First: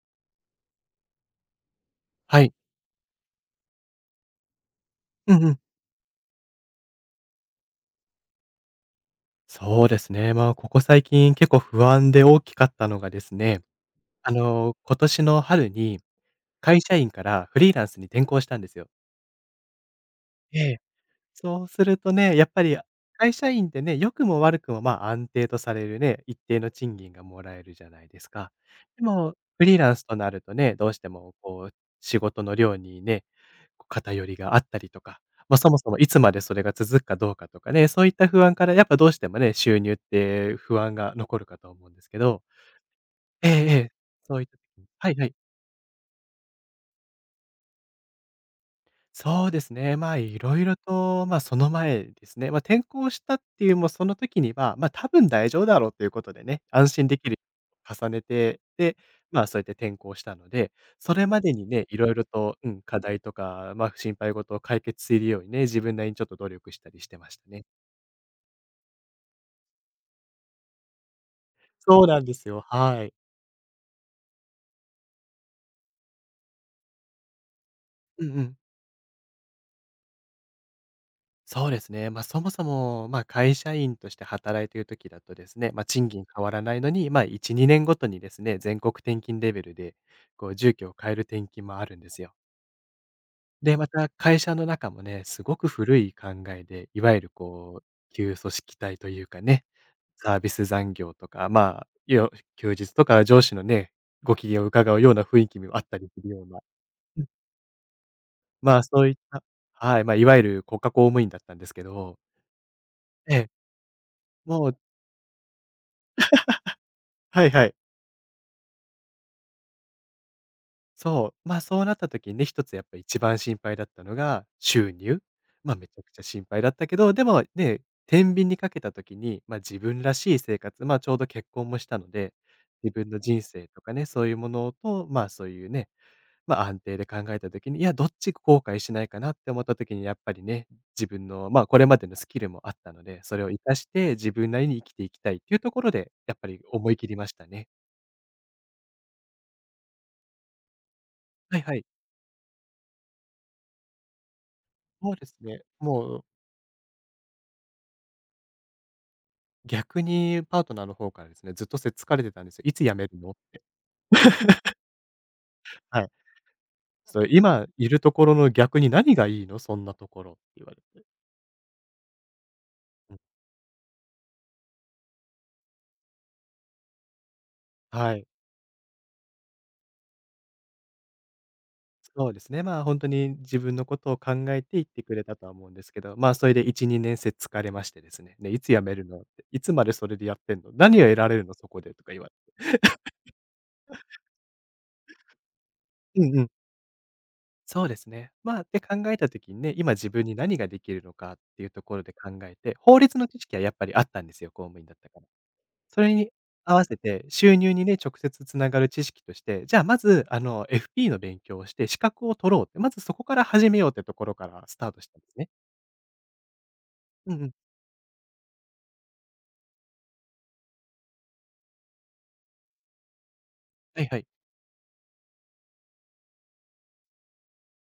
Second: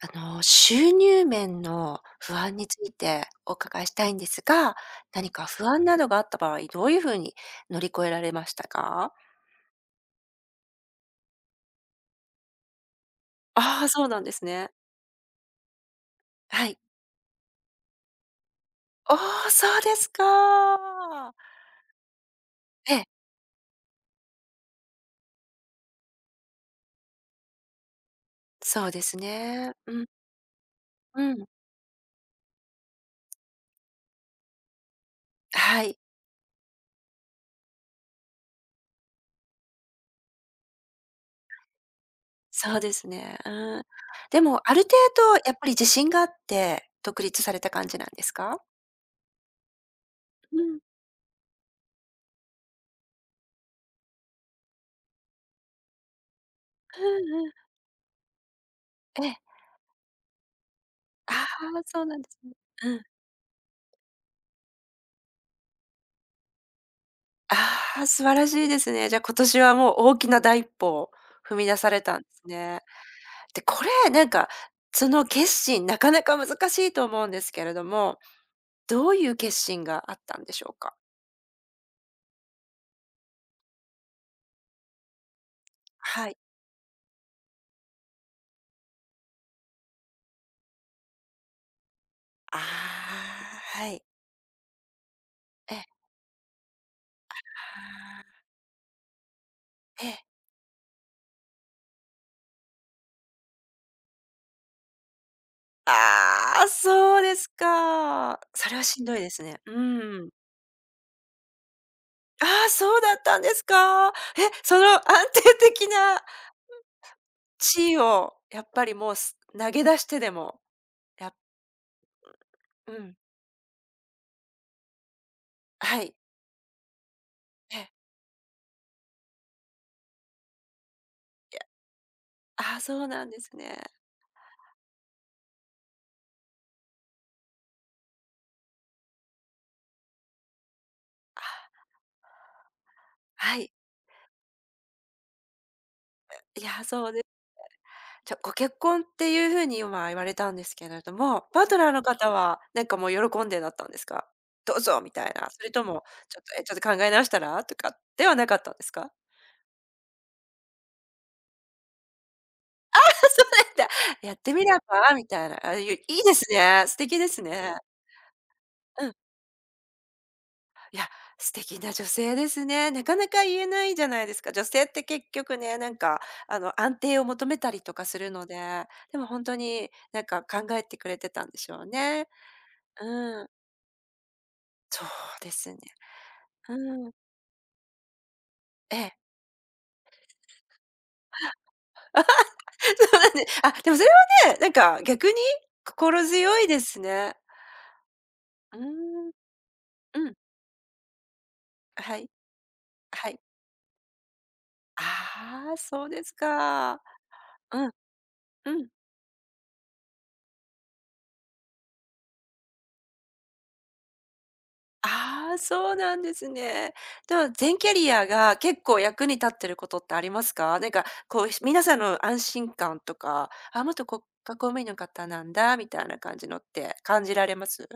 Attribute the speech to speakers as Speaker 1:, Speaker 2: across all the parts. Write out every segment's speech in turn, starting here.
Speaker 1: 収入面の不
Speaker 2: はい。
Speaker 1: 安についてお伺いしたいんですが、何
Speaker 2: うん
Speaker 1: か
Speaker 2: うん。
Speaker 1: 不安などがあった場合、どういうふうに乗り越えられましたか？
Speaker 2: そうですね。まあ、ここ最近結構不安で大きかったのがですね、
Speaker 1: ああ、そうなんですね。
Speaker 2: 今年の春に
Speaker 1: は
Speaker 2: 会
Speaker 1: い。
Speaker 2: 社員からフリーランスに転向したんですよ。
Speaker 1: ああ、そうです
Speaker 2: ええ。
Speaker 1: か。
Speaker 2: そうするとね、やっぱり
Speaker 1: ええ、
Speaker 2: 会社員ってね、良くも悪くも、まあ、安定とされるね、一定の賃金がもらえるじゃないですか。
Speaker 1: そうで
Speaker 2: で
Speaker 1: す
Speaker 2: も、フ
Speaker 1: ね。
Speaker 2: リーラン
Speaker 1: う
Speaker 2: ス
Speaker 1: ん、
Speaker 2: となるとね、どうして
Speaker 1: う
Speaker 2: も
Speaker 1: ん。
Speaker 2: こう仕事の量にね、偏りがあったりとか、まあ、そも
Speaker 1: は
Speaker 2: そも
Speaker 1: い、
Speaker 2: いつまでそれが続くかどうかとかね、そういった不安からやっぱどうしてもね、収入って不安が残るかと思うんですけど。
Speaker 1: そうですね。
Speaker 2: え
Speaker 1: う
Speaker 2: ええ
Speaker 1: ん。
Speaker 2: え、そ
Speaker 1: で
Speaker 2: ういった
Speaker 1: もあ
Speaker 2: 時
Speaker 1: る
Speaker 2: に。
Speaker 1: 程
Speaker 2: はいはい。
Speaker 1: 度やっぱり自信があって、独立された感じなんですか？
Speaker 2: そうですね、まあ、いろ
Speaker 1: うん、
Speaker 2: いろ
Speaker 1: うん
Speaker 2: と、まあ、その前ですね、まあ、転校したっていうもうその時には、まあ、多分大丈夫だろうということでね、安
Speaker 1: う
Speaker 2: 心できる
Speaker 1: ん。
Speaker 2: 重ねて、で、
Speaker 1: ええ、
Speaker 2: まあ、そうやって転校したので、それ
Speaker 1: あ
Speaker 2: ま
Speaker 1: あ、
Speaker 2: でにね、い
Speaker 1: そ
Speaker 2: ろ
Speaker 1: う
Speaker 2: い
Speaker 1: なん
Speaker 2: ろ
Speaker 1: ですね。
Speaker 2: と、うん、
Speaker 1: う
Speaker 2: 課
Speaker 1: ん。
Speaker 2: 題とか、まあ、心配事を解決するようにね、自分なりにちょっと努力したりしてましたね。
Speaker 1: ああ、素晴らしいですね。じゃ、今年はもう大きな第一歩を踏み出され
Speaker 2: そうな
Speaker 1: たん
Speaker 2: ん
Speaker 1: で
Speaker 2: で
Speaker 1: す
Speaker 2: すよ、
Speaker 1: ね。
Speaker 2: はい。
Speaker 1: で、これ、その決心、なかなか難しいと思うんですけれども、
Speaker 2: うんうん。
Speaker 1: どういう決心があったんでしょうか？
Speaker 2: そうですね。まあ、そもそも、まあ、会社員として働いている時だとですね、まあ、賃金
Speaker 1: はい。
Speaker 2: 変わらないのに、まあ、1、2年ごとにですね、全国転勤レベルで、こう住居を変える転勤もあるんですよ。
Speaker 1: あ
Speaker 2: で、
Speaker 1: あ、
Speaker 2: ま
Speaker 1: はい。
Speaker 2: た会社の中もね、すごく古
Speaker 1: え
Speaker 2: い考えで、いわゆるこ
Speaker 1: あ
Speaker 2: う、旧
Speaker 1: あ、
Speaker 2: 組織体というかね、
Speaker 1: ええ。
Speaker 2: サービス残業とか、まあ、休日とか上司のね、ご機嫌を伺うような雰囲気もあったりするような。
Speaker 1: ああ、そうですか。それ
Speaker 2: まあ、
Speaker 1: はし
Speaker 2: そ
Speaker 1: ん
Speaker 2: ういっ
Speaker 1: どいで
Speaker 2: た。
Speaker 1: すね。う
Speaker 2: はい、まあ、い
Speaker 1: ーん。
Speaker 2: わゆる国家公務員だったんですけど、
Speaker 1: ああ、そうだっ
Speaker 2: え
Speaker 1: たんで
Speaker 2: え、
Speaker 1: すか。え、
Speaker 2: もう。
Speaker 1: その安定的な
Speaker 2: はいはい、
Speaker 1: 地位をやっぱりもう、投げ出してでも、や
Speaker 2: そ
Speaker 1: っ
Speaker 2: う、まあ、そうなった時にね、一つやっ
Speaker 1: う
Speaker 2: ぱ
Speaker 1: ん。
Speaker 2: 一番心配だったのが収入。まあ、めちゃ
Speaker 1: は
Speaker 2: く
Speaker 1: い。
Speaker 2: ちゃ心配だったけど、でも
Speaker 1: え
Speaker 2: ね、
Speaker 1: え。
Speaker 2: 天秤にかけた時に、まあ、自分らしい生活、まあ、ちょうど結婚もしたので、
Speaker 1: ああ、
Speaker 2: 自
Speaker 1: そう
Speaker 2: 分の
Speaker 1: なん
Speaker 2: 人
Speaker 1: です
Speaker 2: 生
Speaker 1: ね。
Speaker 2: とかね、そういうものと、まあ、そういうね、ま、安定で考えた時に、いや、どっち後悔しないかなって思った時にやっぱりね、自分の、
Speaker 1: あ、
Speaker 2: これまでのスキルもあったので、それを活
Speaker 1: はい。
Speaker 2: かして自分なりに生きていきたいっていうところで、やっぱり
Speaker 1: いや、
Speaker 2: 思い切
Speaker 1: そう
Speaker 2: り
Speaker 1: で
Speaker 2: ましたね。
Speaker 1: じゃ、ご結婚っていう風に今言われたんですけれども、
Speaker 2: はい
Speaker 1: パー
Speaker 2: は
Speaker 1: ト
Speaker 2: い。
Speaker 1: ナーの方はなんかもう喜んでだったんですか？「どうぞ」み
Speaker 2: もう
Speaker 1: た
Speaker 2: で
Speaker 1: い
Speaker 2: す
Speaker 1: な、
Speaker 2: ね。
Speaker 1: それとも
Speaker 2: もう
Speaker 1: 「ちょっと、え、ちょっと考え直したら？」とかではなかったんですか？
Speaker 2: 逆にパートナーの方からですね、ずっとせっつかれてたんですよ。いつ辞める の
Speaker 1: そうなんだ。「やって みれば？」みたいな。あ、
Speaker 2: は
Speaker 1: い
Speaker 2: い。
Speaker 1: いですね。素敵
Speaker 2: そう、
Speaker 1: です
Speaker 2: 今
Speaker 1: ね。
Speaker 2: いるところの逆に
Speaker 1: う
Speaker 2: 何
Speaker 1: ん。
Speaker 2: がいいの？そんなところって言われ
Speaker 1: い
Speaker 2: て。
Speaker 1: や、素敵な女性ですね。な
Speaker 2: う
Speaker 1: か
Speaker 2: ん、
Speaker 1: なか言えないじゃないですか。女性って結局ね、なんか、あの、安定を求めたりとか
Speaker 2: は
Speaker 1: す
Speaker 2: い。
Speaker 1: るので、でも本当に、なんか考えてくれてたんでしょうね。
Speaker 2: そうですね。まあ、本当に
Speaker 1: うん。
Speaker 2: 自分のことを考えて言って
Speaker 1: そう
Speaker 2: くれたと
Speaker 1: で
Speaker 2: は思
Speaker 1: す
Speaker 2: うん
Speaker 1: ね。
Speaker 2: ですけど、まあ、それで1、
Speaker 1: うん。
Speaker 2: 2年生疲れましてですね、ね、いつ辞め
Speaker 1: え
Speaker 2: る
Speaker 1: え。
Speaker 2: のって、いつまでそれでやってんの、何を得られるのそこでとか言われて。
Speaker 1: そうなんであ、でもそれはね、なんか逆に
Speaker 2: う
Speaker 1: 心
Speaker 2: んうん、
Speaker 1: 強いですね。
Speaker 2: そうですね。まあ、っ
Speaker 1: う
Speaker 2: て考えた
Speaker 1: ーん。
Speaker 2: 時にね、今自分
Speaker 1: う
Speaker 2: に
Speaker 1: ん。
Speaker 2: 何ができるのかっていうところで
Speaker 1: はい。
Speaker 2: 考えて、法律の
Speaker 1: は
Speaker 2: 知
Speaker 1: い。
Speaker 2: 識はやっぱりあったんですよ、公務員だったから。
Speaker 1: ああ、
Speaker 2: そ
Speaker 1: そう
Speaker 2: れ
Speaker 1: で
Speaker 2: に
Speaker 1: す
Speaker 2: 合わせ
Speaker 1: か。
Speaker 2: て収入に
Speaker 1: うん、
Speaker 2: ね、直接つな
Speaker 1: う
Speaker 2: がる
Speaker 1: ん。
Speaker 2: 知識として、じゃあまず、FP の勉強をして資格を取ろうって、まずそこから始めようってところからスタートしたんですね。
Speaker 1: ああ、そうなんですね。
Speaker 2: う
Speaker 1: で
Speaker 2: んう
Speaker 1: は、
Speaker 2: ん。
Speaker 1: 全キャリアが結構役に立ってることってありますか？なんか、こう、皆さんの安心感とか、あ、
Speaker 2: は
Speaker 1: 元
Speaker 2: いは
Speaker 1: 国
Speaker 2: い。
Speaker 1: 家公務員の方なんだみたいな感じのって感じられます？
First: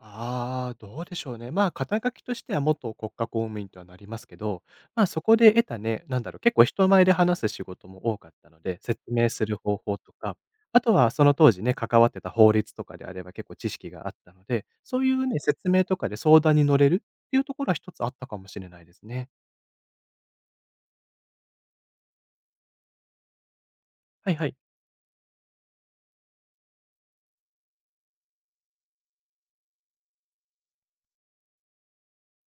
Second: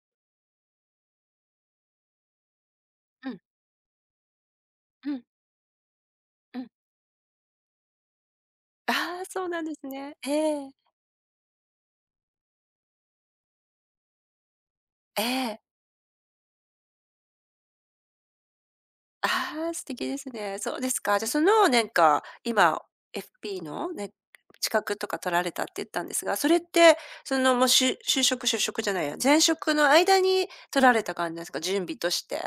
Speaker 2: ああ、どうでしょうね。まあ、肩書きとしては元国家
Speaker 1: う
Speaker 2: 公
Speaker 1: ん、
Speaker 2: 務員とはなりますけど、まあ、
Speaker 1: う
Speaker 2: そ
Speaker 1: ん、
Speaker 2: こで得たね、なんだろう、結
Speaker 1: う
Speaker 2: 構
Speaker 1: ん。
Speaker 2: 人前で話す仕事も多かったので、説
Speaker 1: ああ、
Speaker 2: 明す
Speaker 1: そう
Speaker 2: る
Speaker 1: なんで
Speaker 2: 方
Speaker 1: す
Speaker 2: 法と
Speaker 1: ね。え
Speaker 2: か、
Speaker 1: え、
Speaker 2: あとはその当時ね、関わってた法律とかであれば結構知識があったので、そうい
Speaker 1: え
Speaker 2: うね、
Speaker 1: え。
Speaker 2: 説明とかで相談に乗れるっていうところは一つあったかもしれないですね。
Speaker 1: ああ、素敵ですね。そうですか。じゃあ、今 FP のね、
Speaker 2: はいはい。
Speaker 1: 資格とか取られたって言ったんですが、それって、その、もう、しゅ就職就職じゃないや、前職の間に取られた感じなんですか？準備として。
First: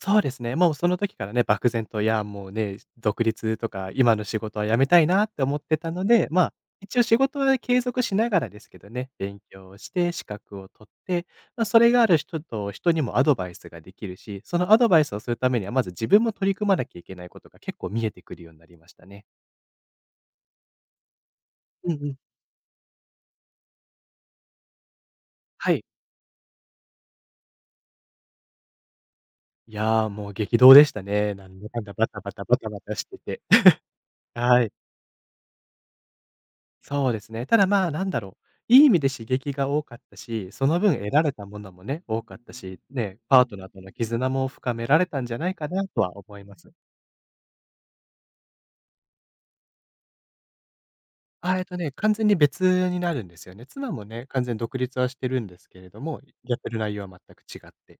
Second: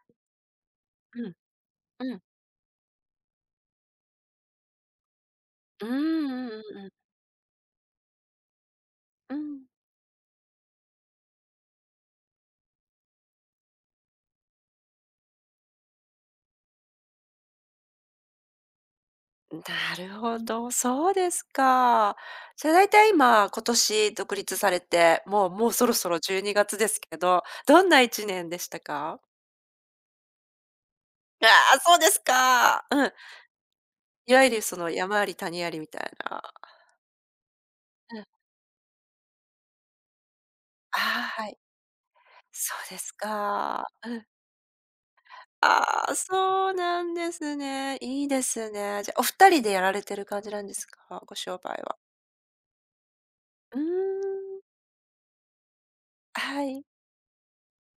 Speaker 2: そうですね。もうその時
Speaker 1: う
Speaker 2: から
Speaker 1: ん、
Speaker 2: ね、漠然と、い
Speaker 1: うん。
Speaker 2: や、もうね、独立とか、今の仕事は辞めたいなって思って
Speaker 1: うー
Speaker 2: た
Speaker 1: ん、
Speaker 2: ので、ま
Speaker 1: うん
Speaker 2: あ、
Speaker 1: うんうん。
Speaker 2: 一応仕事は継続しながらですけどね、
Speaker 1: う
Speaker 2: 勉
Speaker 1: ん。
Speaker 2: 強をして、資格を取って、まあ、それがある人と人にもアドバイスができるし、そのアドバイスをするためには、まず自分も取り組まなきゃいけないことが結構見えてくるようになりましたね。
Speaker 1: なるほど、そうです
Speaker 2: うんうん。
Speaker 1: か。じゃあ、大体今、今年独立されて、も
Speaker 2: は
Speaker 1: う
Speaker 2: い。
Speaker 1: そろそろ12月ですけど、どんな1年でしたか？
Speaker 2: いやー、もう激動でしたね。な
Speaker 1: あ
Speaker 2: んだか
Speaker 1: あ、
Speaker 2: んだ
Speaker 1: そうで
Speaker 2: バタ
Speaker 1: す
Speaker 2: バタバタバ
Speaker 1: か。
Speaker 2: タ
Speaker 1: う
Speaker 2: し
Speaker 1: ん。
Speaker 2: てて。
Speaker 1: いわゆる
Speaker 2: はい。
Speaker 1: その山あり谷ありみたいな。
Speaker 2: そうですね。ただ、まあ、なんだ
Speaker 1: うん。
Speaker 2: ろう、いい意味で刺激が多かったし、その分
Speaker 1: あ
Speaker 2: 得られ
Speaker 1: あ、
Speaker 2: た
Speaker 1: は
Speaker 2: も
Speaker 1: い。
Speaker 2: のもね、多かった
Speaker 1: そ
Speaker 2: し、
Speaker 1: うです
Speaker 2: ね、パートナーと
Speaker 1: か。
Speaker 2: の
Speaker 1: うん。
Speaker 2: 絆も深められたんじゃないかなと
Speaker 1: ああ、
Speaker 2: は思いま
Speaker 1: そ
Speaker 2: す。
Speaker 1: うなんですね。いいですね。じゃ、お二人でやられてる感じなんですか？ご
Speaker 2: あ、
Speaker 1: 商売は。
Speaker 2: 完全に別になるんですよね。
Speaker 1: うー
Speaker 2: 妻もね、完全に
Speaker 1: ん。
Speaker 2: 独立はしてるんですけれども、やっ
Speaker 1: は
Speaker 2: てる
Speaker 1: い。
Speaker 2: 内容は全く違って。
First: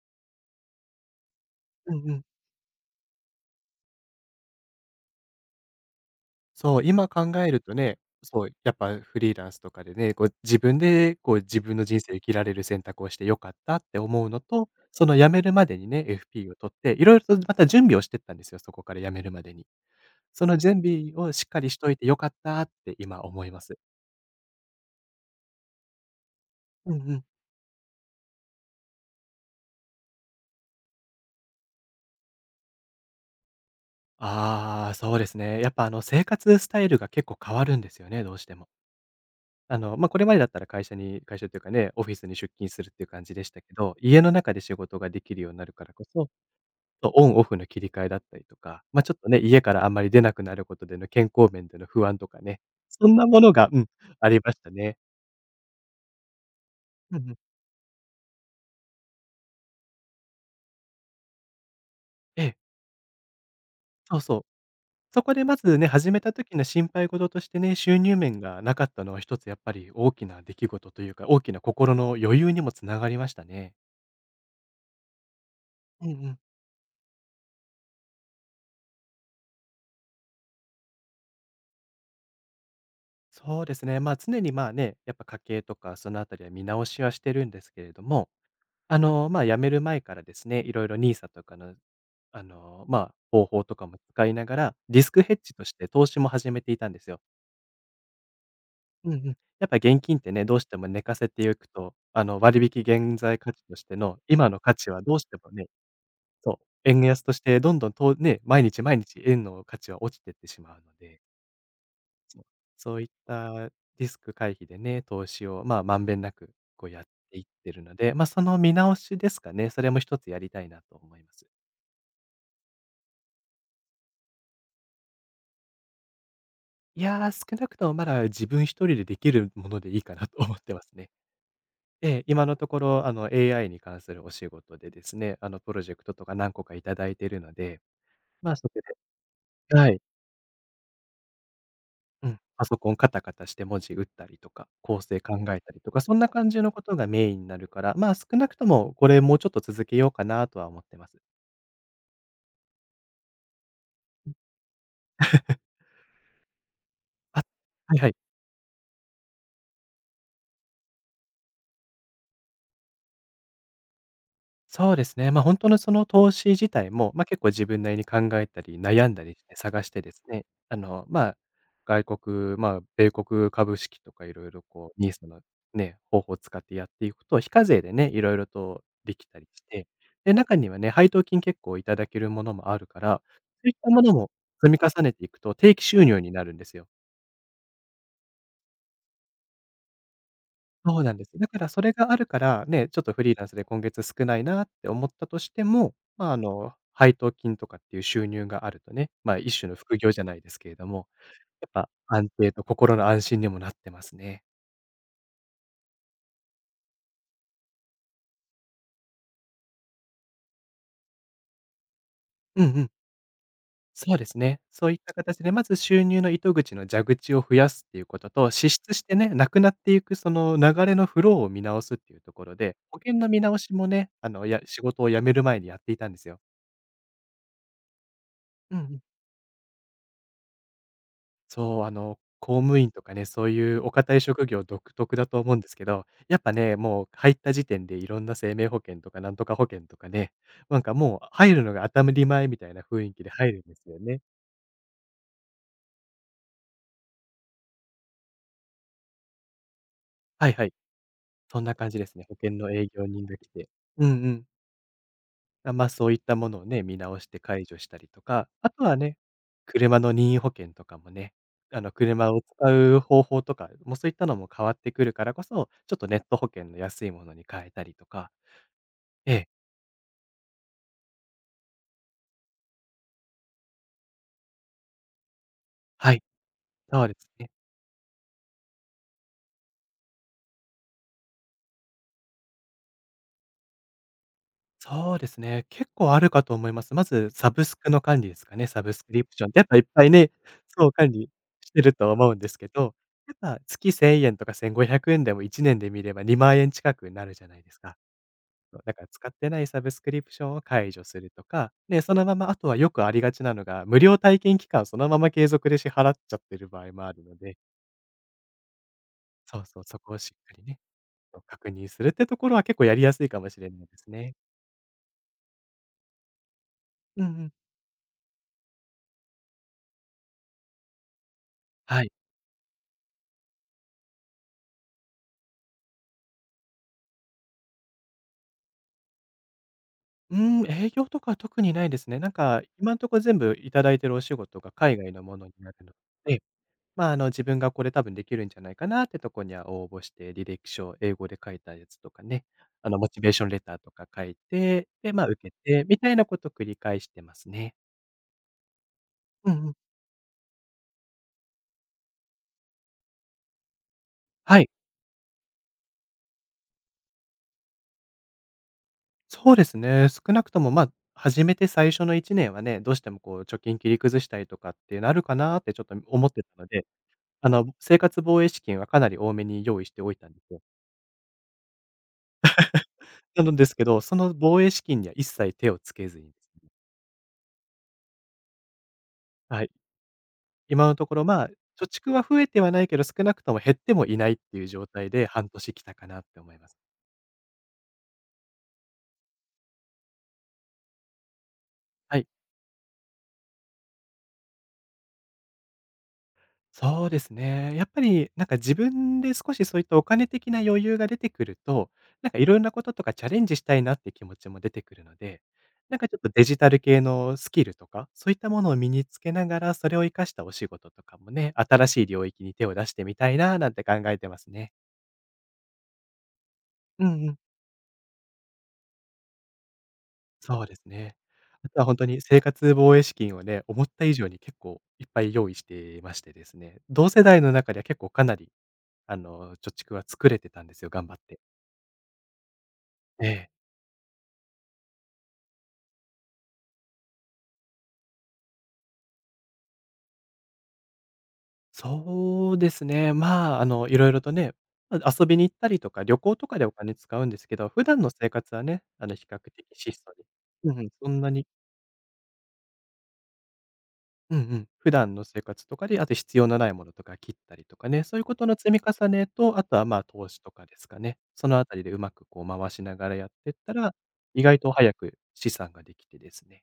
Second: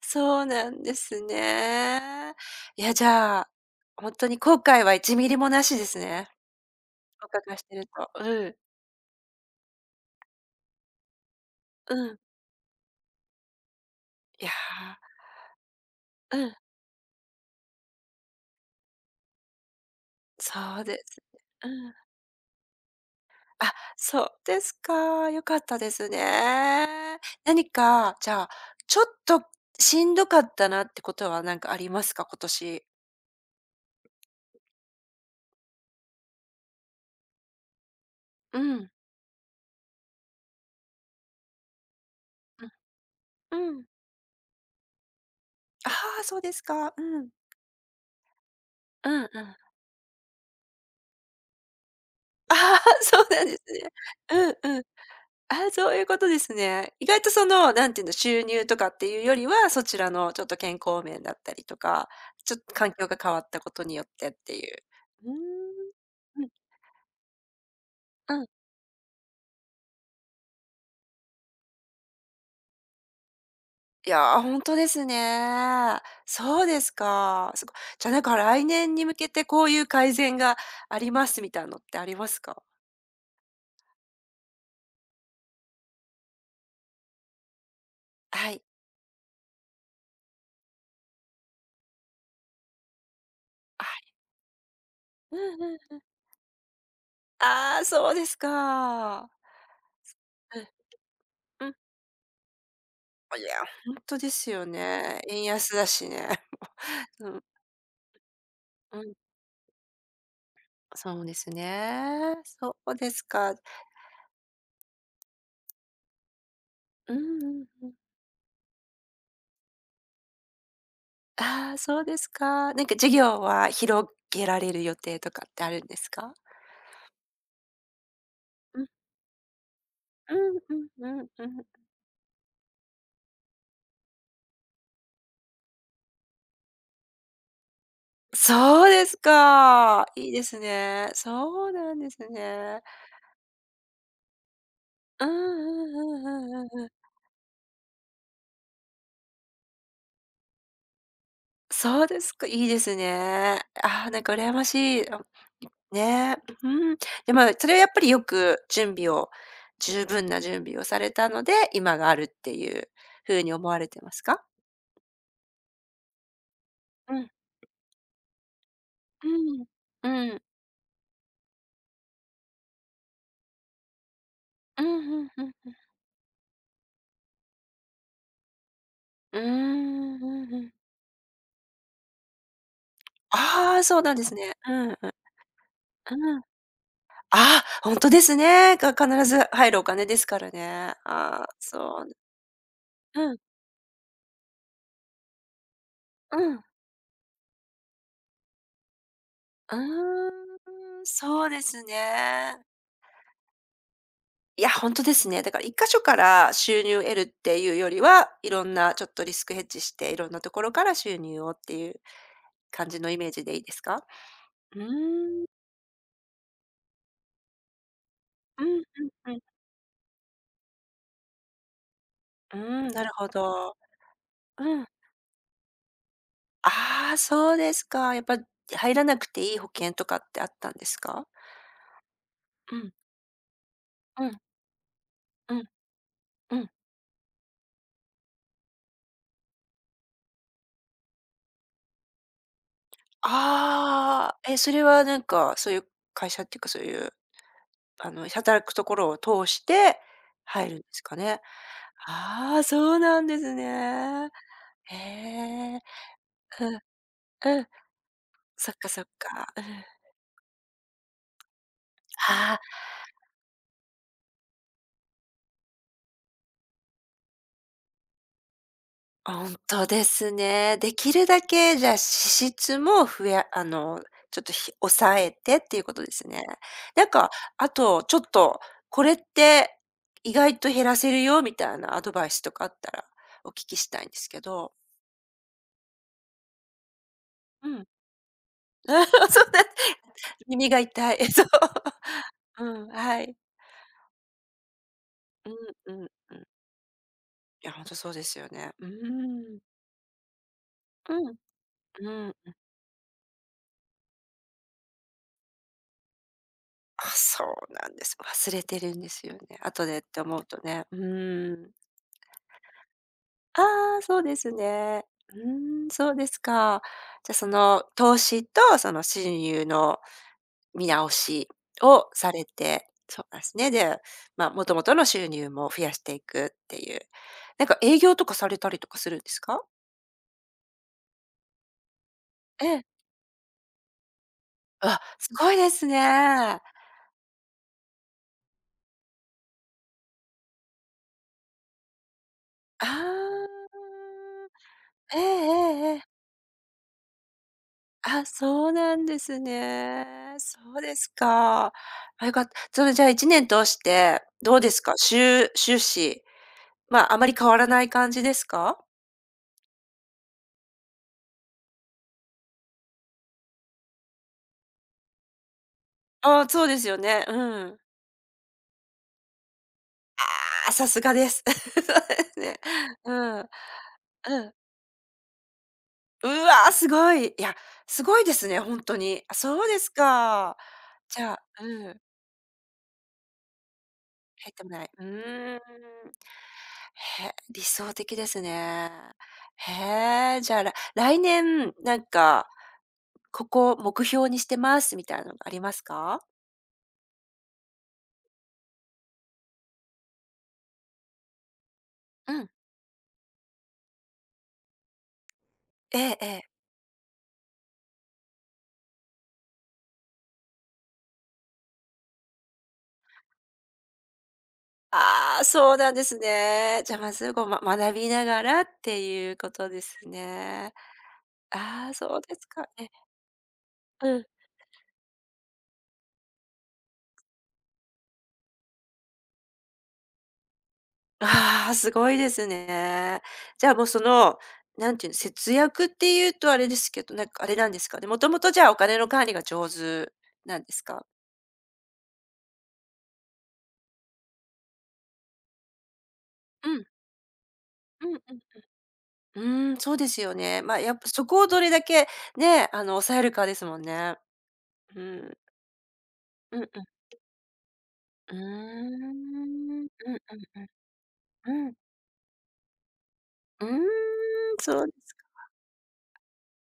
Speaker 1: そうなんです
Speaker 2: うんうん。
Speaker 1: ね。いや、じゃあ、ほんとに後悔は1ミリもなしですね。
Speaker 2: そう、今考
Speaker 1: お
Speaker 2: え
Speaker 1: 伺い
Speaker 2: る
Speaker 1: し
Speaker 2: と
Speaker 1: てる
Speaker 2: ね、
Speaker 1: と。う
Speaker 2: そう、
Speaker 1: ん。
Speaker 2: やっぱフリーランスとかでね、こう自分でこう自分の
Speaker 1: う
Speaker 2: 人生
Speaker 1: ん。
Speaker 2: 生きられる選択をして良かったって思うの
Speaker 1: いや、
Speaker 2: と、その辞めるまでにね、
Speaker 1: う
Speaker 2: FP を
Speaker 1: ん、
Speaker 2: 取って、いろいろとまた準備をしてったんですよ、そこから辞めるまでに。その準
Speaker 1: そうで
Speaker 2: 備
Speaker 1: す
Speaker 2: を
Speaker 1: ね。
Speaker 2: しっかりし
Speaker 1: う
Speaker 2: と
Speaker 1: ん。
Speaker 2: いて良かったって今思いま
Speaker 1: あ、
Speaker 2: す。
Speaker 1: そうですか。良かったです
Speaker 2: うんう
Speaker 1: ね。
Speaker 2: ん。
Speaker 1: 何か、じゃあ、ちょっとしんどかったなってことはなんかありますか？今年。
Speaker 2: ああ、そうですね。やっぱあの生活スタイルが結構変わるんですよね、どうして
Speaker 1: う
Speaker 2: も。
Speaker 1: ん。
Speaker 2: まあ、これまでだったら会社というかね、オフィスに出勤するっていう感じでし
Speaker 1: う
Speaker 2: たけ
Speaker 1: ん。うん。
Speaker 2: ど、家の中で仕事ができるようになるか
Speaker 1: あ
Speaker 2: らこ
Speaker 1: あ、
Speaker 2: そ。
Speaker 1: そうですか。う
Speaker 2: そう、オ
Speaker 1: ん。
Speaker 2: ンオフの切り替えだったりとか、まあ、
Speaker 1: う
Speaker 2: ちょっ
Speaker 1: んう
Speaker 2: とね、
Speaker 1: ん。
Speaker 2: 家からあんまり出なくなることでの健康面での不安とか
Speaker 1: あ
Speaker 2: ね、
Speaker 1: あ、
Speaker 2: そん
Speaker 1: そ
Speaker 2: な
Speaker 1: う
Speaker 2: も
Speaker 1: なん
Speaker 2: の
Speaker 1: です
Speaker 2: が、うん、
Speaker 1: ね。
Speaker 2: ありまし
Speaker 1: う
Speaker 2: た
Speaker 1: んうん。
Speaker 2: ね。
Speaker 1: ああ、そういうことですね。意
Speaker 2: う
Speaker 1: 外
Speaker 2: ん
Speaker 1: と
Speaker 2: うん。
Speaker 1: その、なんていうの、収入とかっていうよりは、そちらのちょっと健康面だったりとか、
Speaker 2: え
Speaker 1: ち
Speaker 2: え、
Speaker 1: ょっと環境が変わったことによっ
Speaker 2: そう
Speaker 1: てっ
Speaker 2: そう。
Speaker 1: ていう。
Speaker 2: そ
Speaker 1: うー
Speaker 2: こでまずね、
Speaker 1: ん。
Speaker 2: 始めた
Speaker 1: うん、うん。
Speaker 2: 時の心配事としてね、収入面がなかったのは一つやっぱり大きな出来事というか、大きな心の余裕にもつながりましたね。
Speaker 1: いやー、ほんとですね。
Speaker 2: うんうん。
Speaker 1: そうですか。じゃ、なんか来年に向けてこういう改善がありますみたいなのってありますか？
Speaker 2: そうですね、まあ、常にまあね、やっぱ家計とかそのあたりは見直しはしてるんですけれども、
Speaker 1: はい。
Speaker 2: まあ、辞める前からですね、いろいろニーサとかの、まあ、方法と
Speaker 1: あ、
Speaker 2: かも使いながら、リスクヘ
Speaker 1: う
Speaker 2: ッジとし
Speaker 1: ん
Speaker 2: て
Speaker 1: うん。
Speaker 2: 投資も始めていたんですよ。
Speaker 1: ああ、そうです
Speaker 2: うんうん。
Speaker 1: か。
Speaker 2: やっぱ現金ってね、ど
Speaker 1: う
Speaker 2: うし
Speaker 1: ん
Speaker 2: ても寝かせていく
Speaker 1: うん。
Speaker 2: と、割引現在
Speaker 1: いや、
Speaker 2: 価値とし
Speaker 1: ほ
Speaker 2: て
Speaker 1: んと
Speaker 2: の
Speaker 1: で
Speaker 2: 今
Speaker 1: す
Speaker 2: の
Speaker 1: よ
Speaker 2: 価値はどう
Speaker 1: ね。
Speaker 2: して
Speaker 1: 円
Speaker 2: もね、
Speaker 1: 安だしね。
Speaker 2: そう、円安とし
Speaker 1: う、
Speaker 2: てどんどんとね、毎日
Speaker 1: う
Speaker 2: 毎
Speaker 1: んうん。
Speaker 2: 日円の価値は落ちてってしまうの
Speaker 1: そ
Speaker 2: で、
Speaker 1: うですね。
Speaker 2: そう、
Speaker 1: そ
Speaker 2: そ
Speaker 1: う
Speaker 2: ういっ
Speaker 1: ですか。
Speaker 2: たリスク回避でね、投資を、まあ、まんべんなくこうやっ
Speaker 1: うん
Speaker 2: ていっ
Speaker 1: うん
Speaker 2: てる
Speaker 1: うん。
Speaker 2: ので、まあ、その見直しですかね、それも一つやりたいなと思います。
Speaker 1: ああ、そうですか。なんか授業は広げられる予定とかってあるんですか？
Speaker 2: いやー、少なくともまだ自分
Speaker 1: う
Speaker 2: 一人
Speaker 1: ん、
Speaker 2: でできるものでいいかなと
Speaker 1: う
Speaker 2: 思
Speaker 1: ん
Speaker 2: って
Speaker 1: う
Speaker 2: ま
Speaker 1: ん
Speaker 2: す
Speaker 1: う
Speaker 2: ね。
Speaker 1: んうん。
Speaker 2: ええ、今のところ、AI に関するお仕事でですね、プロジェクトとか何個かいただいてるので、まあ、そこ
Speaker 1: そうで
Speaker 2: で。
Speaker 1: す
Speaker 2: はい。
Speaker 1: か。いいですね。そうなんです
Speaker 2: うん、パソ
Speaker 1: ね。
Speaker 2: コンカタカタして文字打ったりとか、構成
Speaker 1: うん
Speaker 2: 考えたりとか、そん
Speaker 1: うん
Speaker 2: な
Speaker 1: う
Speaker 2: 感じ
Speaker 1: んうん
Speaker 2: の
Speaker 1: うん
Speaker 2: こ
Speaker 1: うん。
Speaker 2: とがメインになるから、まあ、少なくともこれもうちょっと続けようかなとは思ってます。
Speaker 1: そうですか、いいですね。ああ、なんか羨ましい。あ、ね。うん。で
Speaker 2: あ、
Speaker 1: も、それはやっ
Speaker 2: はい
Speaker 1: ぱ
Speaker 2: は
Speaker 1: り
Speaker 2: い。
Speaker 1: よく準備を十分な準備をされたので、今があるっていう風に思われてますか？
Speaker 2: そうですね。ま、あ本当のその投資自体も、
Speaker 1: う
Speaker 2: ま、
Speaker 1: ん。
Speaker 2: 結構自分なりに考えたり、悩んだ
Speaker 1: う
Speaker 2: りして
Speaker 1: ん。
Speaker 2: 探してです
Speaker 1: うん。
Speaker 2: ね、ま、外国、ま、米国株式とかいろいろ
Speaker 1: う
Speaker 2: こう
Speaker 1: ん、
Speaker 2: ニ i s の
Speaker 1: ふんふん。
Speaker 2: ね、方法を使ってやっていくと、非課税でね、いろいろとできた
Speaker 1: うーん、
Speaker 2: り
Speaker 1: う
Speaker 2: して、
Speaker 1: んうんうんうんう
Speaker 2: で、
Speaker 1: んうんうーんうん
Speaker 2: 中
Speaker 1: う
Speaker 2: に
Speaker 1: ん、
Speaker 2: はね、配当金結構いただけるものもあるから、そういっ
Speaker 1: ああ、
Speaker 2: た
Speaker 1: そ
Speaker 2: も
Speaker 1: う
Speaker 2: の
Speaker 1: なんで
Speaker 2: も
Speaker 1: すね。
Speaker 2: 積
Speaker 1: う
Speaker 2: み
Speaker 1: んうん。
Speaker 2: 重ねていくと定期収入に
Speaker 1: うん。
Speaker 2: なるんですよ。
Speaker 1: あ、本当ですね。が必ず入るお金ですからね。
Speaker 2: そうなんです。
Speaker 1: あ
Speaker 2: だ
Speaker 1: あ、
Speaker 2: からそれ
Speaker 1: そう。
Speaker 2: があるから、ね、ちょっとフ
Speaker 1: う
Speaker 2: リー
Speaker 1: ん、
Speaker 2: ランスで今月少ないなって思ったとしても、まあ、
Speaker 1: うん。
Speaker 2: 配当金とかっていう収入があるとね、まあ、一種の
Speaker 1: う
Speaker 2: 副業じゃ
Speaker 1: ー
Speaker 2: ないですけれど
Speaker 1: ん、
Speaker 2: も、
Speaker 1: そうで
Speaker 2: やっ
Speaker 1: す
Speaker 2: ぱ安定と
Speaker 1: ね。
Speaker 2: 心の安心にもなってますね。
Speaker 1: いや、本当ですね。だから一箇所から収入を得るっていうよりは、いろんなちょっとリスクヘッジして、いろんなところから収入をっていう
Speaker 2: うんう
Speaker 1: 感
Speaker 2: ん。
Speaker 1: じのイメージでいいですか？
Speaker 2: そうですね。
Speaker 1: うー
Speaker 2: そういった形
Speaker 1: ん、
Speaker 2: で、まず収入の糸口の蛇口を増やすっていうことと、
Speaker 1: うん
Speaker 2: 支
Speaker 1: う
Speaker 2: 出し
Speaker 1: ん
Speaker 2: てね、
Speaker 1: うん。
Speaker 2: なくなっていくその流れのフローを見直すっていうところ
Speaker 1: うー
Speaker 2: で、
Speaker 1: ん、
Speaker 2: 保
Speaker 1: なる
Speaker 2: 険の
Speaker 1: ほ
Speaker 2: 見直し
Speaker 1: ど。
Speaker 2: もね、
Speaker 1: う
Speaker 2: 仕
Speaker 1: ん。
Speaker 2: 事を辞める前にやっていたんですよ。
Speaker 1: ああ、そうですか。やっぱ
Speaker 2: うんう
Speaker 1: 入
Speaker 2: ん。
Speaker 1: らなくていい保険とかってあったんですか？
Speaker 2: そう、公
Speaker 1: う
Speaker 2: 務員
Speaker 1: ん、
Speaker 2: とかね、そういうお堅い
Speaker 1: うん、
Speaker 2: 職業独特だと思
Speaker 1: う
Speaker 2: うん
Speaker 1: ん、
Speaker 2: ですけど、やっぱ
Speaker 1: うん。
Speaker 2: ね、もう入った時点でいろんな生命保険とかなんとか保険とかね、なんかもう入るのが当たり前みたいな雰囲気で入るんですよね。
Speaker 1: ああ、え、それはなんか、そういう会社っていうか、そういう、あの、働くところを通して
Speaker 2: はいは
Speaker 1: 入
Speaker 2: い。
Speaker 1: るんですかね。
Speaker 2: そんな感じですね。保険
Speaker 1: ああ、
Speaker 2: の営
Speaker 1: そう
Speaker 2: 業
Speaker 1: な
Speaker 2: 人
Speaker 1: ん
Speaker 2: が
Speaker 1: で
Speaker 2: 来
Speaker 1: す
Speaker 2: て。うんう
Speaker 1: ね。
Speaker 2: ん。
Speaker 1: へ
Speaker 2: あ、
Speaker 1: え。
Speaker 2: ま、そういったものを
Speaker 1: うん、
Speaker 2: ね、見直して
Speaker 1: う
Speaker 2: 解
Speaker 1: ん。
Speaker 2: 除したりとか、あ
Speaker 1: そっ
Speaker 2: と
Speaker 1: か
Speaker 2: は
Speaker 1: そっ
Speaker 2: ね、
Speaker 1: か。うん。
Speaker 2: 車の任意保険とかもね、車を
Speaker 1: はい。
Speaker 2: 使う方法とか、もうそういったのも変わってくるからこそ、ちょっとネット保険の安いものに変えたりとか。ええ、
Speaker 1: 本当ですね。できるだけ、じゃあ、脂質もふやあの、ちょっと抑えてっていうことで
Speaker 2: はい、
Speaker 1: すね。
Speaker 2: そ
Speaker 1: な
Speaker 2: う
Speaker 1: ん
Speaker 2: です
Speaker 1: か、
Speaker 2: ね。
Speaker 1: あと、ちょっと、これって意外と減らせるよみたいなアドバイスとかあったらお聞きしたいんですけど。
Speaker 2: そうですね、結構あるかと思います。まずサブ
Speaker 1: う
Speaker 2: ス
Speaker 1: ん。
Speaker 2: クの管理ですかね、サブスクリ プ
Speaker 1: そ
Speaker 2: ション
Speaker 1: う
Speaker 2: ってや
Speaker 1: だ、
Speaker 2: っぱいっぱいね、
Speaker 1: 耳が
Speaker 2: そう、管
Speaker 1: 痛
Speaker 2: 理
Speaker 1: い。そう。
Speaker 2: してると思うんです
Speaker 1: う
Speaker 2: け
Speaker 1: ん、
Speaker 2: ど、
Speaker 1: は
Speaker 2: やっ
Speaker 1: い。
Speaker 2: ぱ月1000円とか1500円でも
Speaker 1: うん
Speaker 2: 1年で
Speaker 1: う
Speaker 2: 見
Speaker 1: ん
Speaker 2: れば
Speaker 1: うん。
Speaker 2: 2万円近くになるじゃない
Speaker 1: い
Speaker 2: で
Speaker 1: や、
Speaker 2: す
Speaker 1: 本当
Speaker 2: か。
Speaker 1: そうですよね。
Speaker 2: そう、
Speaker 1: う
Speaker 2: だから使って
Speaker 1: ん。
Speaker 2: ないサブスクリプションを解除
Speaker 1: う
Speaker 2: する
Speaker 1: ん、
Speaker 2: とか、で、その
Speaker 1: う
Speaker 2: まま
Speaker 1: ん。
Speaker 2: あとはよくありがちなのが、無料体験期間そのまま継続で支払っちゃってる場合
Speaker 1: あ、
Speaker 2: もあるの
Speaker 1: そ
Speaker 2: で、
Speaker 1: うなんです。忘れてるんですよ
Speaker 2: そ
Speaker 1: ね。
Speaker 2: うそう、
Speaker 1: 後
Speaker 2: そ
Speaker 1: でっ
Speaker 2: こを
Speaker 1: て
Speaker 2: しっ
Speaker 1: 思う
Speaker 2: か
Speaker 1: と
Speaker 2: りね、
Speaker 1: ね。う
Speaker 2: そう、
Speaker 1: ー
Speaker 2: 確
Speaker 1: ん。
Speaker 2: 認するってところは結構やりやすいかもし
Speaker 1: あ
Speaker 2: れないで
Speaker 1: あ、
Speaker 2: す
Speaker 1: そう
Speaker 2: ね。
Speaker 1: ですね。うーん、そうですか。
Speaker 2: うんう
Speaker 1: じゃ、そ
Speaker 2: ん。
Speaker 1: の投資とその親友の見直し
Speaker 2: は
Speaker 1: を
Speaker 2: い。
Speaker 1: されて、そうなんですね。で、まあ、もともとの収入も増やしていくっていう。なんか営業とかされたりとかするんですか？
Speaker 2: うーん、営業とかは特にないですね。なんか、
Speaker 1: ええ。
Speaker 2: 今んとこ全部いただいてるお仕事が海
Speaker 1: あ、
Speaker 2: 外の
Speaker 1: す
Speaker 2: ものに
Speaker 1: ごい
Speaker 2: な
Speaker 1: で
Speaker 2: る
Speaker 1: す
Speaker 2: の
Speaker 1: ね。
Speaker 2: で、
Speaker 1: あ
Speaker 2: まあ、自分がこれ多分できるんじゃないかなってとこには応募して、履歴書、英語で書いたやつとかね、
Speaker 1: あ。
Speaker 2: モチベーションレターとか書いて、で、
Speaker 1: ええ
Speaker 2: ま
Speaker 1: え
Speaker 2: あ、受けて、
Speaker 1: ええ
Speaker 2: み
Speaker 1: え、
Speaker 2: たいなこと繰り返してますね。
Speaker 1: あ、そうなんです
Speaker 2: うんうん。
Speaker 1: ね。そうですか。あ、よかった。それじゃあ1年通して、ど
Speaker 2: は
Speaker 1: う
Speaker 2: い。
Speaker 1: ですか？しゅう終始、まあ、あまり変わらない感じですか？
Speaker 2: そうですね。少なくとも、まあ、初めて最初の1年はね、どうしてもこう、貯金切り崩したりとかってなるかなってちょっと思っ
Speaker 1: あ
Speaker 2: てた
Speaker 1: あ、そ
Speaker 2: の
Speaker 1: うで
Speaker 2: で、
Speaker 1: すよね。うん。
Speaker 2: 生活防衛資金はかなり多めに用意しておいたんですよ。
Speaker 1: あ、さすがです。そうですね。うん、
Speaker 2: な
Speaker 1: う
Speaker 2: のですけど、その
Speaker 1: ん。
Speaker 2: 防衛資金には一切手をつけず
Speaker 1: う
Speaker 2: に。
Speaker 1: わ、すごい。いや、すごいですね、本当に。あ、
Speaker 2: は
Speaker 1: そう
Speaker 2: い、
Speaker 1: ですか。
Speaker 2: 今のとこ
Speaker 1: じ
Speaker 2: ろ、
Speaker 1: ゃ
Speaker 2: ま
Speaker 1: あ、
Speaker 2: あ、
Speaker 1: う
Speaker 2: 貯
Speaker 1: ん。
Speaker 2: 蓄は増えてはないけど、少なくとも減ってもいないっ
Speaker 1: 入っ
Speaker 2: てい
Speaker 1: て
Speaker 2: う
Speaker 1: もな
Speaker 2: 状
Speaker 1: い。う
Speaker 2: 態で半
Speaker 1: ーん。
Speaker 2: 年来たかなって思います。
Speaker 1: へ、理想的ですね。へえ、じゃあ、来年、なん
Speaker 2: はい。
Speaker 1: か、ここを目標にしてますみたいなのがありますか？
Speaker 2: そうですね。やっぱりなんか自分で少しそういったお金的な余裕が出てくると、なん
Speaker 1: う
Speaker 2: かい
Speaker 1: ん。
Speaker 2: ろんなこととかチャレンジしたいなって気持ちも出てくるので、なん
Speaker 1: え
Speaker 2: かちょ
Speaker 1: え
Speaker 2: っ
Speaker 1: え
Speaker 2: と
Speaker 1: え。
Speaker 2: デジタル系のスキルとか、そういったものを身につけながら、それを活かしたお仕事とかもね、新しい領域に手を出してみたいななんて考えてますね。
Speaker 1: ああ、そうなんですね。じゃあ、
Speaker 2: う
Speaker 1: ま
Speaker 2: んう
Speaker 1: ず、
Speaker 2: ん。
Speaker 1: 学びながらっていうことです
Speaker 2: そう
Speaker 1: ね。
Speaker 2: ですね。あとは
Speaker 1: ああ、
Speaker 2: 本当
Speaker 1: そ
Speaker 2: に
Speaker 1: うで
Speaker 2: 生
Speaker 1: すか。
Speaker 2: 活
Speaker 1: え、
Speaker 2: 防衛資金をね、思った以
Speaker 1: う
Speaker 2: 上
Speaker 1: ん。
Speaker 2: に結構いっぱい用意していましてですね、同世代の中では結構かなり、貯蓄は作れてたんですよ、頑張って。
Speaker 1: ああ、すごいですね。
Speaker 2: ええ、
Speaker 1: じゃあもうその、なんていうの、節約っていうとあれですけど、なんかあれなんですかね。もともとじゃあお金の管理が上手なんですか？
Speaker 2: そうですね。まあ、いろいろとね、ま、遊びに行ったりとか、旅行とかで
Speaker 1: う
Speaker 2: お
Speaker 1: ん、
Speaker 2: 金使うんですけど、普段
Speaker 1: う
Speaker 2: の
Speaker 1: ん
Speaker 2: 生活は
Speaker 1: う
Speaker 2: ね、比較的
Speaker 1: ん。うーん、そう
Speaker 2: 質
Speaker 1: で
Speaker 2: 素
Speaker 1: す
Speaker 2: に。
Speaker 1: よね。
Speaker 2: う
Speaker 1: ま
Speaker 2: ん
Speaker 1: あ、
Speaker 2: うん、
Speaker 1: やっ
Speaker 2: そ
Speaker 1: ぱ
Speaker 2: ん
Speaker 1: そ
Speaker 2: な
Speaker 1: こ
Speaker 2: に。
Speaker 1: をどれだけね、あの、抑えるかですもんね。
Speaker 2: うんうん、普
Speaker 1: う
Speaker 2: 段の
Speaker 1: ん。
Speaker 2: 生活とかで、あと必要の
Speaker 1: うんう
Speaker 2: な
Speaker 1: ん。
Speaker 2: いものとか切ったりとかね、そういう
Speaker 1: う
Speaker 2: こ
Speaker 1: ーん。
Speaker 2: との積み重
Speaker 1: う
Speaker 2: ねと、あとは、
Speaker 1: ん
Speaker 2: まあ、
Speaker 1: うん
Speaker 2: 投資と
Speaker 1: う
Speaker 2: かですかね。その
Speaker 1: ん。
Speaker 2: あ
Speaker 1: うん。
Speaker 2: たりでうまくこう回しながらやってっ
Speaker 1: うー
Speaker 2: た
Speaker 1: ん、
Speaker 2: ら、意外と
Speaker 1: そう
Speaker 2: 早
Speaker 1: で
Speaker 2: く
Speaker 1: す。
Speaker 2: 資産ができてですね。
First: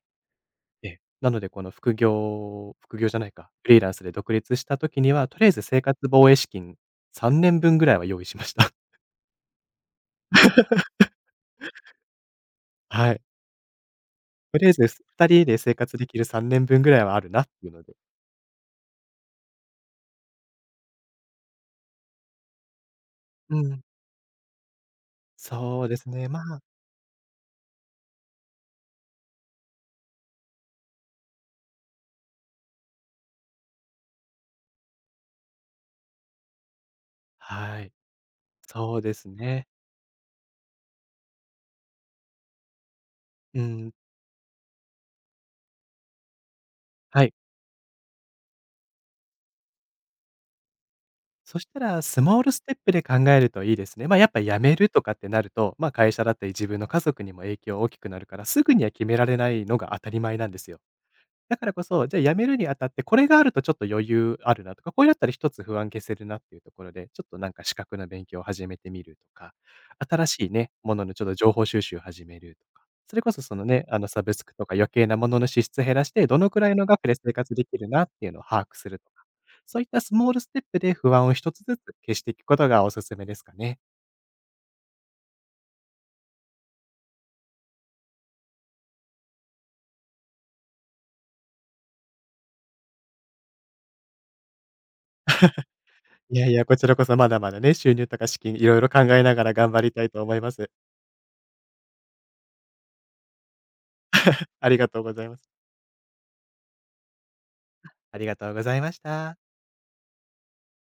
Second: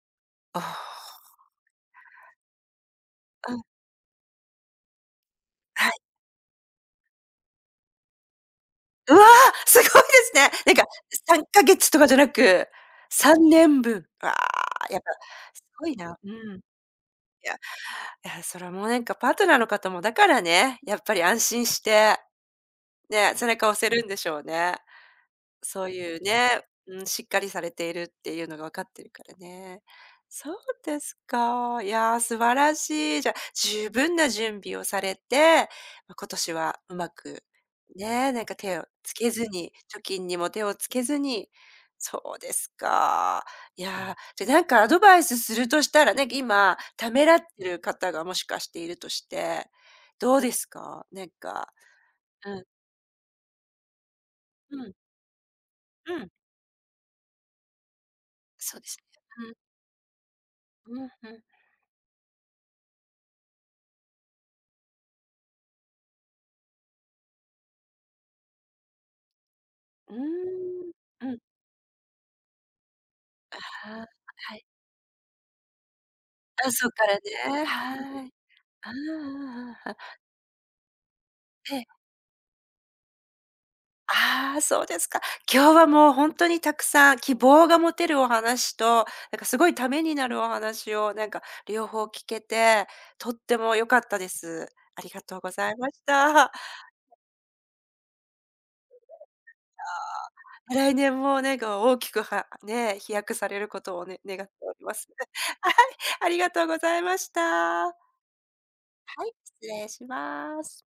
Speaker 1: あ
Speaker 2: ええ。なので、この副業、副業じゃないか、
Speaker 1: あ。うん。
Speaker 2: フリーランスで独立した時には、とりあえず生活防衛資金3年分ぐらいは用意しました。
Speaker 1: うわ、すごいですね。なんか3ヶ月とかじゃなく、
Speaker 2: はい。
Speaker 1: 3年分。わ
Speaker 2: とりあえず
Speaker 1: あ、やっぱ
Speaker 2: 2人で
Speaker 1: す
Speaker 2: 生
Speaker 1: ごい
Speaker 2: 活でき
Speaker 1: な。
Speaker 2: る
Speaker 1: う
Speaker 2: 3
Speaker 1: ん。
Speaker 2: 年分ぐらいはあるなっ
Speaker 1: いや、
Speaker 2: ていうので。
Speaker 1: いや、それはもうなんかパートナーの方もだからね、やっぱり安心して、ね、背
Speaker 2: う
Speaker 1: 中を押
Speaker 2: ん。
Speaker 1: せるんでしょうね。
Speaker 2: そ
Speaker 1: そ
Speaker 2: う
Speaker 1: う
Speaker 2: です
Speaker 1: いう
Speaker 2: ね。まあ。
Speaker 1: ね、うん、しっかりされているっていうのが分かってるからね。そうですか。いやー、素晴らしい。じゃあ、十分な準備をされて、ま、今年はうまく、
Speaker 2: はい。
Speaker 1: ね、なんか手を
Speaker 2: そうで
Speaker 1: つ
Speaker 2: す
Speaker 1: けず
Speaker 2: ね。
Speaker 1: に、貯金にも手をつけずに。そうですか。
Speaker 2: う
Speaker 1: い
Speaker 2: ん。
Speaker 1: やー、じゃ、なんかアドバイスするとしたらね、今、た
Speaker 2: は
Speaker 1: め
Speaker 2: い。
Speaker 1: らってる方がもしかしているとして、どうですか？なん
Speaker 2: そし
Speaker 1: か、
Speaker 2: たら、スモール
Speaker 1: う
Speaker 2: ス
Speaker 1: ん、
Speaker 2: テップで考えるといいですね。まあ、やっぱ辞め
Speaker 1: う
Speaker 2: る
Speaker 1: ん、
Speaker 2: とかってなると、まあ、会
Speaker 1: う
Speaker 2: 社
Speaker 1: ん、
Speaker 2: だったり自分の家族にも影響大きくなるから、すぐ
Speaker 1: そう
Speaker 2: に
Speaker 1: で
Speaker 2: は
Speaker 1: す
Speaker 2: 決められな
Speaker 1: ね。
Speaker 2: いのが当たり前なんですよ。
Speaker 1: うん、うんうん。
Speaker 2: だからこそ、じゃあ辞めるにあたって、これがあるとちょっと余裕あるなとか、これだったら一つ不安消せるなっていうところで、ちょっとなんか資格の勉強を始めてみるとか、
Speaker 1: うー
Speaker 2: 新しいね、
Speaker 1: ん。
Speaker 2: もののちょっ
Speaker 1: う
Speaker 2: と
Speaker 1: ん。
Speaker 2: 情報収集を始めるとか、それこそそ
Speaker 1: あ
Speaker 2: のね、あの
Speaker 1: あ、
Speaker 2: サブスク
Speaker 1: は
Speaker 2: と
Speaker 1: い。
Speaker 2: か余計なものの支出減らして、どのくら
Speaker 1: あ、
Speaker 2: いの
Speaker 1: か
Speaker 2: 額で
Speaker 1: ら
Speaker 2: 生活で
Speaker 1: ね、
Speaker 2: きるなっ
Speaker 1: は
Speaker 2: ていう
Speaker 1: い。
Speaker 2: のを把握す
Speaker 1: ああ
Speaker 2: るとか、そういっ
Speaker 1: ああああ、うは。
Speaker 2: たスモールステップで不安を一つ
Speaker 1: え
Speaker 2: ず つ
Speaker 1: え。
Speaker 2: 消していくことがおすすめですかね。
Speaker 1: ああ、そうですか。今日はもうほんとにたくさん希望が持てるお話と、なんかすごいためになるお話を、なんか両方聞けて、とっても良かったです。ありがとうございまし
Speaker 2: いや
Speaker 1: た。
Speaker 2: いや、こちらこそまだまだね、収入とか資金いろいろ考えながら頑張りたいと思います。
Speaker 1: 来年もなんか大きくはね、飛躍されることをね、願って
Speaker 2: あ
Speaker 1: お
Speaker 2: り
Speaker 1: り
Speaker 2: が
Speaker 1: ま
Speaker 2: とう
Speaker 1: す。
Speaker 2: ございま す。
Speaker 1: はい、ありがとうございました。
Speaker 2: ありがとうございました。
Speaker 1: 失礼します。